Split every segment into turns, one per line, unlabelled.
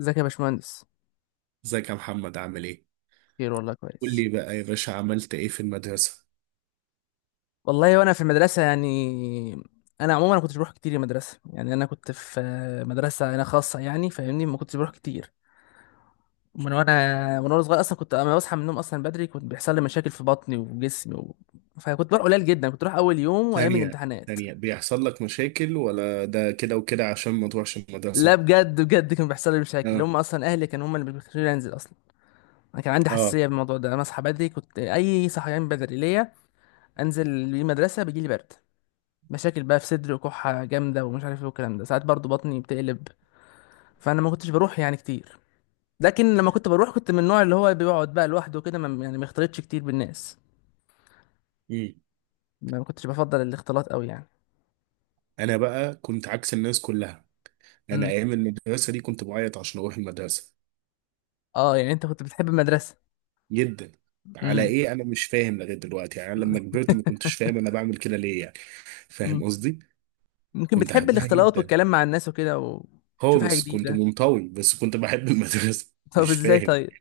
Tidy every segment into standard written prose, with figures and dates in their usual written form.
ازيك يا باشمهندس؟
ازيك يا محمد عامل ايه؟
خير والله
قول
كويس.
لي بقى يا باشا عملت ايه في المدرسة؟
والله وانا في المدرسه يعني، انا عموما ما كنتش بروح كتير المدرسه. يعني انا كنت في مدرسه انا خاصه يعني، فاهمني، ما كنتش بروح كتير من وانا صغير اصلا. كنت اما بصحى من النوم اصلا بدري كنت بيحصل لي مشاكل في بطني وجسمي. فكنت بروح قليل جدا، كنت بروح اول يوم وايام
ثانية
الامتحانات.
ثانية بيحصل لك مشاكل ولا ده كده وكده عشان ما تروحش
لا
المدرسة؟
بجد بجد كان بيحصل لي مشاكل،
اه
هم اصلا اهلي كانوا هم اللي بيخلوني انزل اصلا. انا كان عندي
اه
حساسيه بالموضوع ده، انا اصحى بدري كنت، اي، صحيان بدري ليا انزل المدرسه بيجي لي برد، مشاكل بقى في صدري وكحة جامدة ومش عارف ايه والكلام ده، ساعات برضو بطني بتقلب. فانا ما كنتش بروح يعني كتير. لكن لما كنت بروح كنت من النوع اللي هو بيقعد بقى لوحده كده، يعني ما يختلطش كتير بالناس.
مم.
ما كنتش بفضل الاختلاط قوي يعني.
انا بقى كنت عكس الناس كلها. انا
امم.
ايام المدرسة دي كنت بعيط عشان اروح المدرسة.
اه، يعني انت كنت بتحب المدرسة؟
جدا. على
امم.
ايه انا مش فاهم لغاية دلوقتي، يعني انا لما كبرت ما كنتش فاهم انا بعمل كده ليه يعني. فاهم
امم.
قصدي؟
ممكن
كنت
بتحب
احبها
الاختلاط
جدا
والكلام مع الناس وكده وتشوف حاجة
خالص، كنت
جديدة.
منطوي بس كنت بحب المدرسة،
طب
مش
ازاي
فاهم.
طيب؟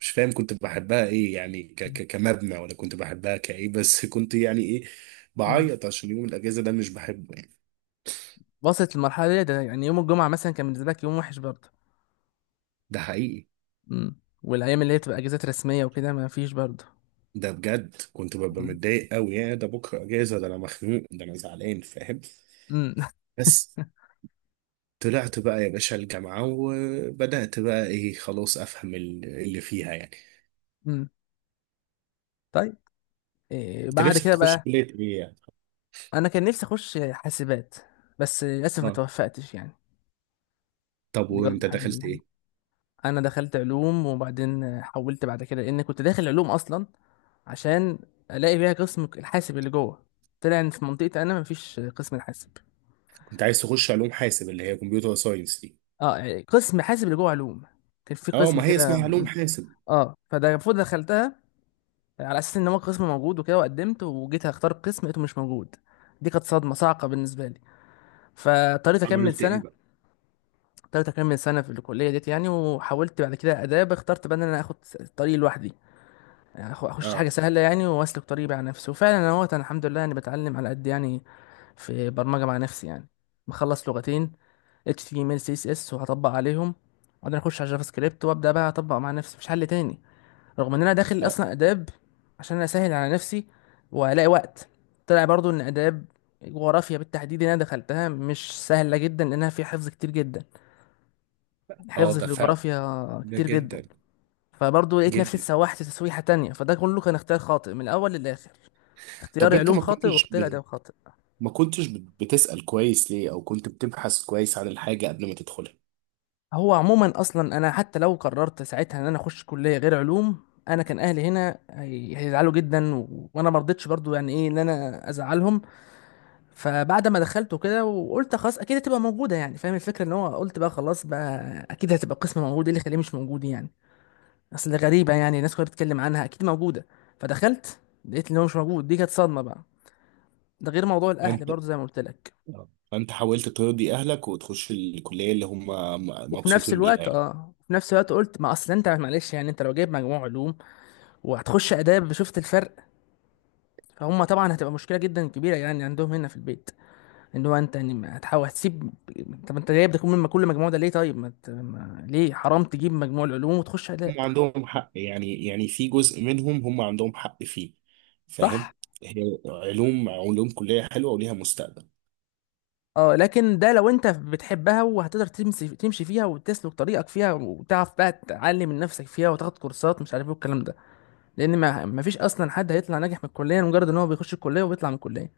مش فاهم كنت بحبها ايه، يعني ك كمبنى ولا كنت بحبها كايه، بس كنت يعني ايه،
امم.
بعيط عشان يوم الاجازة ده مش بحبه يعني.
وصلت المرحلة دي، ده يعني يوم الجمعة مثلا كان بالنسبة لك يوم وحش برضه.
ده حقيقي.
امم. والايام اللي هي بتبقى اجازات رسمية وكده ما فيش برضه.
ده بجد كنت ببقى
امم.
متضايق قوي، يا ده بكرة اجازة، ده انا مخنوق، ده انا زعلان، فاهم.
امم.
بس طلعت بقى يا باشا الجامعة وبدأت بقى ايه خلاص افهم اللي فيها يعني.
امم. طيب، إيه
انت
بعد
نفسك
كده
تخش
بقى؟
كلية ايه يعني؟
انا كان نفسي اخش حاسبات بس للاسف ما
اه.
توفقتش يعني.
طب
دي برضه
وانت
حاجه من
دخلت
الحاجات،
ايه؟
انا دخلت علوم وبعدين حولت بعد كده، لان كنت داخل علوم اصلا عشان الاقي بيها قسم الحاسب اللي جوه. طلع ان في منطقتي انا مفيش قسم الحاسب.
انت عايز تخش علوم حاسب اللي هي كمبيوتر ساينس دي؟
اه، يعني قسم حاسب اللي جوه علوم، كان في
اه،
قسم
ما هي
كده
اسمها علوم
م-
حاسب.
اه، فده المفروض دخلتها على اساس ان هو قسم موجود وكده. وقدمت وجيت اختار قسم لقيته مش موجود، دي كانت صدمه صعقه بالنسبه لي. فاضطريت اكمل
عملت ايه
سنه
بقى؟
تالتة كام من سنة في الكلية ديت يعني. وحاولت بعد كده آداب، اخترت بقى إن أنا آخد الطريق لوحدي، يعني أخش حاجة
اه.
سهلة يعني، وأسلك طريقي مع نفسي. وفعلا أنا اهوت، أنا الحمد لله يعني بتعلم على قد يعني في برمجة مع نفسي يعني. مخلص لغتين HTML CSS وهطبق عليهم، وبعدين أخش على جافا سكريبت وأبدأ بقى أطبق مع نفسي مفيش حل تاني، رغم إن أنا داخل
اه.
أصلا آداب عشان أنا أسهل على نفسي وألاقي وقت. طلع برضو إن آداب جغرافيا بالتحديد اللي أنا دخلتها مش سهلة جدا، لأنها فيها حفظ كتير جدا، حفظ
اه
في
ده فعلا.
الجغرافيا
ده
كتير جدا.
جدا.
فبرضه لقيت نفسي
جدا.
اتسوحت تسويحة تانية، فده كله كان اختيار خاطئ من الأول للآخر،
طب
اختياري
انت
علوم خاطئ واختياري آداب خاطئ.
ما كنتش بتسأل كويس ليه، او كنت بتبحث كويس عن الحاجة قبل ما تدخلها؟
هو عموما أصلا أنا حتى لو قررت ساعتها إن أنا أخش كلية غير علوم، أنا كان أهلي هنا هيزعلوا جدا، وأنا مرضتش برضه يعني إيه إن أنا أزعلهم. فبعد ما دخلت وكده وقلت خلاص أكيد هتبقى موجودة، يعني فاهم الفكرة، إن هو قلت بقى خلاص بقى أكيد هتبقى قسم موجود، إيه اللي يخليه مش موجود يعني؟ اصل غريبه، يعني الناس كلها بتتكلم عنها اكيد موجوده. فدخلت لقيت ان هو مش موجود، دي كانت صدمه بقى. ده غير موضوع الاهل
انت
برضه زي ما قلت لك.
آه. فانت حاولت ترضي اهلك وتخش الكلية اللي هم
وفي نفس
مبسوطين بيها
الوقت
يعني.
قلت ما اصل انت معلش يعني، انت لو جايب مجموع علوم وهتخش اداب شفت الفرق، فهم طبعا هتبقى مشكله جدا كبيره يعني عندهم هنا في البيت، ان هو انت يعني هتحاول هتسيب. طب انت جايب ده، كل ما كل مجموع ده ليه؟ طيب ما... ت- ما... ليه حرام تجيب مجموع العلوم وتخش اداب؟
هم عندهم حق يعني، يعني في جزء منهم هم عندهم حق فيه، فاهم.
صح.
هي علوم، علوم كلية حلوة وليها مستقبل.
اه، لكن ده لو انت بتحبها وهتقدر تمشي فيها وتسلك طريقك فيها وتعرف بقى تعلم من نفسك فيها وتاخد كورسات مش عارف ايه والكلام ده، لان ما فيش اصلا حد هيطلع ناجح من الكليه مجرد ان هو بيخش الكليه وبيطلع من الكليه،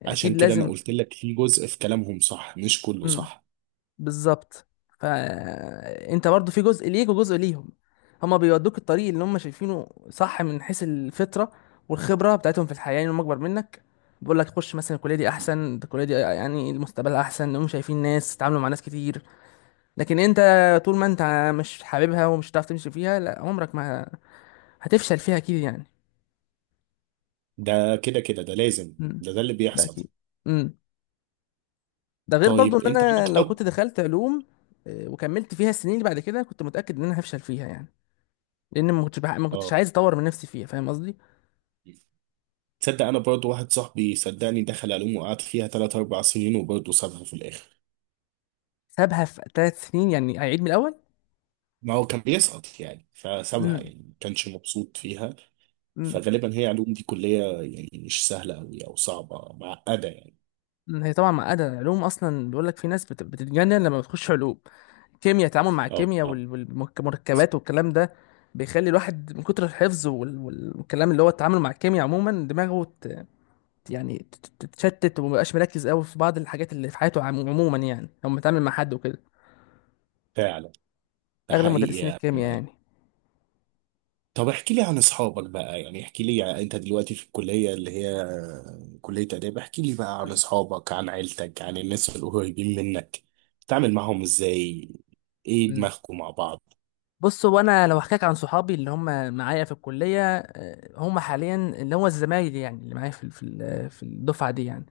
يعني
عشان
اكيد
كده انا
لازم.
قلت لك في جزء في كلامهم صح، مش كله
امم.
صح.
بالظبط. فانت برضو في جزء ليك وجزء ليهم، هما بيودوك الطريق اللي هم شايفينه صح من حيث الفطره والخبره بتاعتهم في الحياه، يعني هم اكبر منك، بيقول لك خش مثلا الكليه دي احسن، الكليه دي يعني المستقبل احسن، هم شايفين ناس تتعاملوا مع ناس كتير. لكن انت، طول ما انت مش حاببها ومش هتعرف تمشي فيها، لا عمرك ما، هتفشل فيها اكيد يعني.
ده كده كده ده لازم،
امم.
ده ده اللي
ده
بيحصل.
اكيد. امم. ده غير برضو
طيب
ان
انت
انا لو كنت
علاقتك.
دخلت علوم، وكملت فيها السنين اللي بعد كده كنت متاكد ان انا هفشل فيها يعني، لان ما كنتش
اه.
عايز اطور من نفسي فيها، فاهم قصدي.
تصدق انا برضو واحد صاحبي صدقني دخل علوم وقعد فيها 3 4 سنين وبرضه سابها في الاخر.
سابها في 3 سنين يعني اعيد من الاول؟
ما هو كان بيسقط يعني فسابها،
امم.
يعني ما كانش مبسوط فيها.
امم.
فغالبا هي علوم دي كلية، يعني مش سهلة أوي أو صعبة معقدة يعني.
هي طبعا معقده، العلوم اصلا بيقول لك في ناس بتتجنن لما بتخش علوم، كيمياء، التعامل مع
اه.
الكيمياء
آه،
والمركبات والكلام ده بيخلي الواحد من كتر الحفظ والكلام اللي هو التعامل مع الكيمياء عموما دماغه تتشتت ومبقاش مركز قوي في بعض الحاجات اللي في حياته عموما يعني، لما بيتعامل مع حد وكده،
فعلا. ده
اغلب
حقيقي
مدرسين الكيمياء يعني.
يعني. طب احكي لي عن اصحابك بقى، يعني احكي لي انت دلوقتي في الكلية اللي هي كلية آداب، احكي لي بقى عن
مم.
اصحابك، عن عيلتك، عن الناس القريبين منك. بتتعامل معاهم ازاي؟ ايه
مم.
دماغكم مع بعض؟
بص، هو انا لو احكيك عن صحابي اللي هم معايا في الكليه، هم حاليا اللي هو الزمايل يعني اللي معايا في الدفعه دي يعني،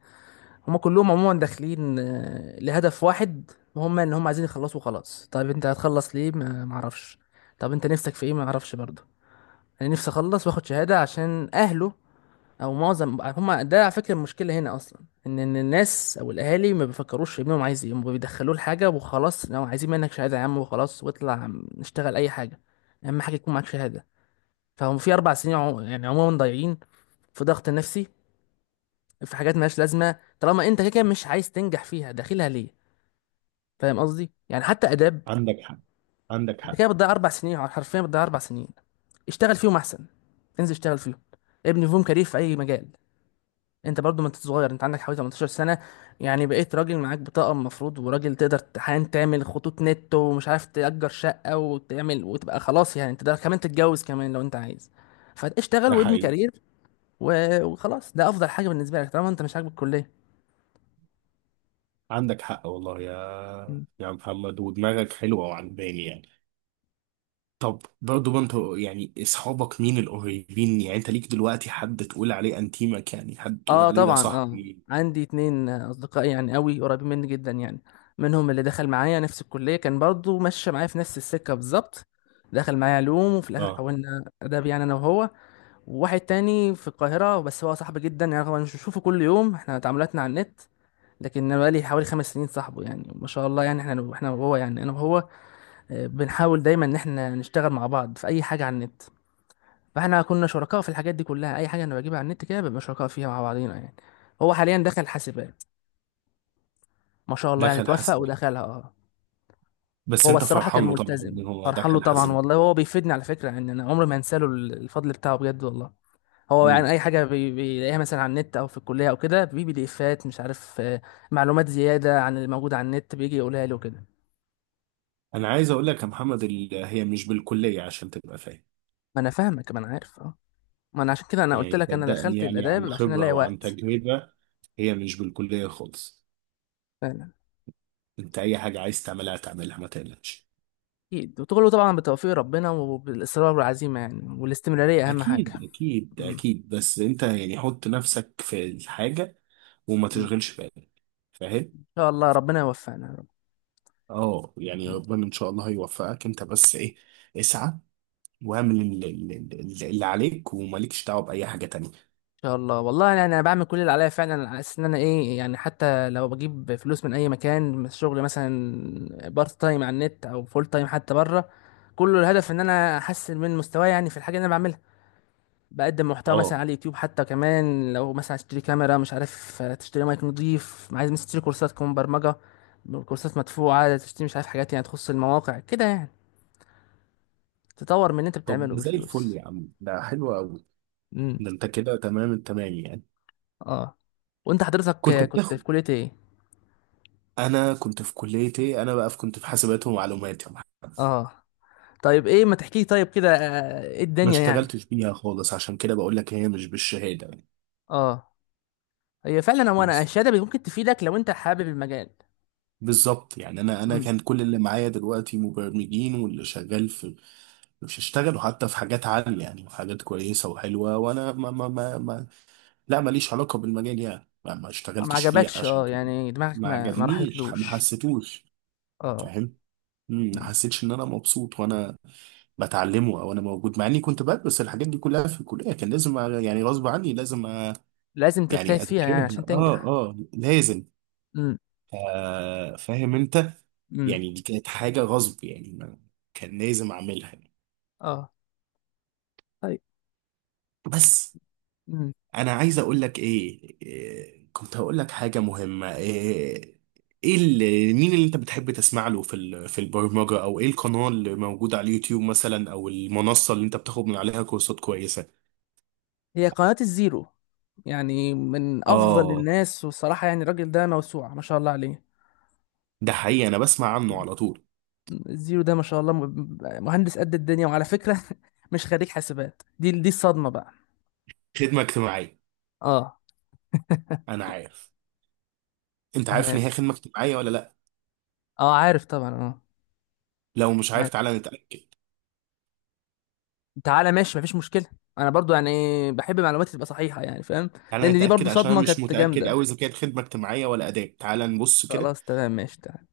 هما كلهم عموما داخلين، لهدف واحد، وهم ان هم عايزين يخلصوا خلاص. طيب انت هتخلص ليه؟ ما اعرفش. طب انت نفسك في ايه؟ ما اعرفش برضه. انا نفسي اخلص واخد شهاده عشان اهله، او معظم هما ده على فكره المشكله هنا اصلا، إن الناس او الاهالي ما بيفكروش ابنهم عايز ايه، هما بيدخلوه لحاجه وخلاص، لو عايزين منك شهاده يا عم وخلاص، واطلع نشتغل اي حاجه، اهم حاجه يكون معاك شهاده. فهم في 4 سنين يعني عموما ضايعين في ضغط نفسي، في حاجات مالهاش لازمه، طالما انت كده كده مش عايز تنجح فيها داخلها ليه؟ فاهم قصدي، يعني حتى اداب،
عندك حق. عندك
انت
حق.
كده بتضيع 4 سنين، حرفيا بتضيع 4 سنين. اشتغل فيهم احسن، انزل اشتغل فيهم، ابني فيهم كارير في اي مجال. انت برضو ما انت صغير، انت عندك حوالي 18 سنه، يعني بقيت راجل، معاك بطاقه المفروض، وراجل تقدر حاليا تعمل خطوط نت ومش عارف تأجر شقه وتعمل وتبقى خلاص، يعني انت ده كمان تتجوز كمان لو انت عايز. فاشتغل
ده
وابني
حقيقي.
كارير وخلاص، ده افضل حاجه بالنسبه لك طالما انت مش عاجبك الكليه.
عندك حق والله يا محمد، ودماغك حلوة وعجباني يعني. طب برضه ما انت، يعني اصحابك مين القريبين، يعني انت ليك دلوقتي حد تقول عليه انتيمك، يعني حد تقول
اه
عليه ده
طبعا اه.
صاحبي؟
عندي اتنين اصدقاء يعني قوي، قريبين مني جدا يعني، منهم اللي دخل معايا نفس الكليه كان برضو ماشي معايا في نفس السكه بالظبط، دخل معايا علوم وفي الاخر
اه.
حولنا اداب يعني انا وهو. وواحد تاني في القاهره، بس هو صاحبي جدا يعني، رغم إن مش بشوفه كل يوم احنا تعاملاتنا على النت، لكن انا بقالي حوالي 5 سنين صاحبه يعني، ما شاء الله يعني، احنا وهو، يعني انا وهو، بنحاول دايما ان احنا نشتغل مع بعض في اي حاجه على النت. فاحنا كنا شركاء في الحاجات دي كلها، اي حاجه انا بجيبها على النت كده بنبقى شركاء فيها مع بعضينا يعني. هو حاليا دخل حاسبات، ما شاء الله يعني
دخل
توفق
حسن.
ودخلها. اه،
بس
هو بس
انت
الصراحه كان
فرحان له طبعا
ملتزم،
ان هو
فرحان له
دخل
طبعا
حاسبات.
والله، هو بيفيدني على فكره يعني، انا عمري ما انسى له الفضل بتاعه بجد والله. هو
مم.
يعني اي حاجه بيلاقيها مثلا على النت او في الكليه او كده، بي دي افات مش عارف، معلومات زياده عن اللي موجود على النت بيجي يقولها لي وكده.
انا عايز اقول لك يا محمد هي مش بالكليه عشان تبقى فاهم.
ما انا فاهمك، ما انا عارف اه. ما انا عشان كده انا قلت
يعني
لك انا
صدقني،
دخلت
يعني عن
الاداب عشان
خبره
الاقي
وعن
وقت.
تجربه، هي مش بالكليه خالص. انت اي حاجه عايز تعملها تعملها، ما تقلقش.
أكيد، وكله طبعا بتوفيق ربنا وبالإصرار والعزيمة يعني، والاستمرارية أهم حاجة.
اكيد اكيد
مم.
اكيد، بس انت يعني حط نفسك في الحاجه وما
مم.
تشغلش بالك، فاهم.
إن شاء الله ربنا يوفقنا يا رب.
اه، يعني
مم.
ربنا ان شاء الله هيوفقك، انت بس ايه، اسعى واعمل اللي عليك، ومالكش دعوه باي حاجه تانية.
إن شاء الله والله، يعني أنا بعمل كل اللي عليا فعلا، على أساس إن أنا إيه، يعني حتى لو بجيب فلوس من أي مكان، من الشغل مثلا بارت تايم على النت أو فول تايم حتى بره، كله الهدف إن أنا أحسن من مستواي يعني في الحاجة اللي أنا بعملها. بقدم محتوى مثلا
اه.
على اليوتيوب حتى، كمان لو مثلا عايز تشتري كاميرا مش عارف، تشتري مايك نضيف، عايز مثلا تشتري كورسات كمان برمجة، كورسات مدفوعة تشتري، مش عارف حاجات يعني تخص المواقع كده يعني، تطور من اللي انت
طب
بتعمله
ده زي الفل
بالفلوس.
يا عم، ده حلو قوي.
امم.
ده انت كده تمام التمام يعني.
اه، وانت حضرتك
كنت
آه، كنت في
بتاخد.
كلية ايه؟
انا كنت في كلية ايه، انا بقى في كنت في حاسبات ومعلومات يا محمد.
اه طيب، ايه ما تحكي طيب كده، ايه
ما
الدنيا يعني؟
اشتغلتش بيها خالص، عشان كده بقول لك هي مش بالشهادة يعني.
اه، هي فعلا، هو انا
بس.
الشهادة ممكن تفيدك لو انت حابب المجال.
بالظبط. يعني انا
امم.
كان كل اللي معايا دلوقتي مبرمجين واللي شغال في، مش اشتغلوا حتى في حاجات عالية، يعني حاجات كويسة وحلوة. وانا ما لا ماليش علاقة بالمجال، يعني ما
ما
اشتغلتش فيه
عجبكش
عشان
اه،
كده.
يعني دماغك
ما
ما
عجبنيش، ما
راحتلوش.
حسيتوش.
اه،
فاهم. مم، ما حسيتش ان انا مبسوط وانا بتعلمه او انا موجود، مع اني كنت بدرس الحاجات دي كلها في الكليه، كان لازم يعني غصب عني لازم أ-
لازم تجتهد
يعني
فيها يعني
اذاكرها.
عشان
اه
تنجح.
اه لازم.
امم.
آه فاهم انت.
امم.
يعني دي كانت حاجه غصب، كان لازم اعملها.
اه طيب.
بس
امم.
انا عايز اقول لك ايه، إيه، كنت هقول لك حاجه مهمه، ايه؟ ايه اللي مين اللي انت بتحب تسمع له في في البرمجه، او ايه القناه اللي موجوده على اليوتيوب مثلا، او المنصه اللي انت بتاخد من عليها كورسات كويسه؟
هي قناة الزيرو، يعني من افضل
اه،
الناس، والصراحة يعني الراجل ده موسوعة ما شاء الله عليه.
ده حقيقي، انا بسمع عنه
مم.
على طول.
الزيرو ده ما شاء الله مهندس قد الدنيا، وعلى فكرة مش خريج حاسبات، دي الصدمة بقى.
خدمه اجتماعيه.
اه.
انا عارف. انت عارف
تمام.
ان هي خدمه اجتماعيه ولا لا؟
اه عارف طبعا. اه
لو مش عارف
عارف.
تعالى نتاكد.
تعالى ماشي مفيش مشكلة. انا برضو يعني بحب معلوماتي تبقى صحيحة، يعني فاهم. لان
تعالى
دي
نتاكد
برضو
عشان
صدمة
أنا مش
كانت
متاكد
جامدة.
قوي اذا كانت خدمه اجتماعيه ولا اداب، تعالى نبص كده.
خلاص تمام ماشي تعالى.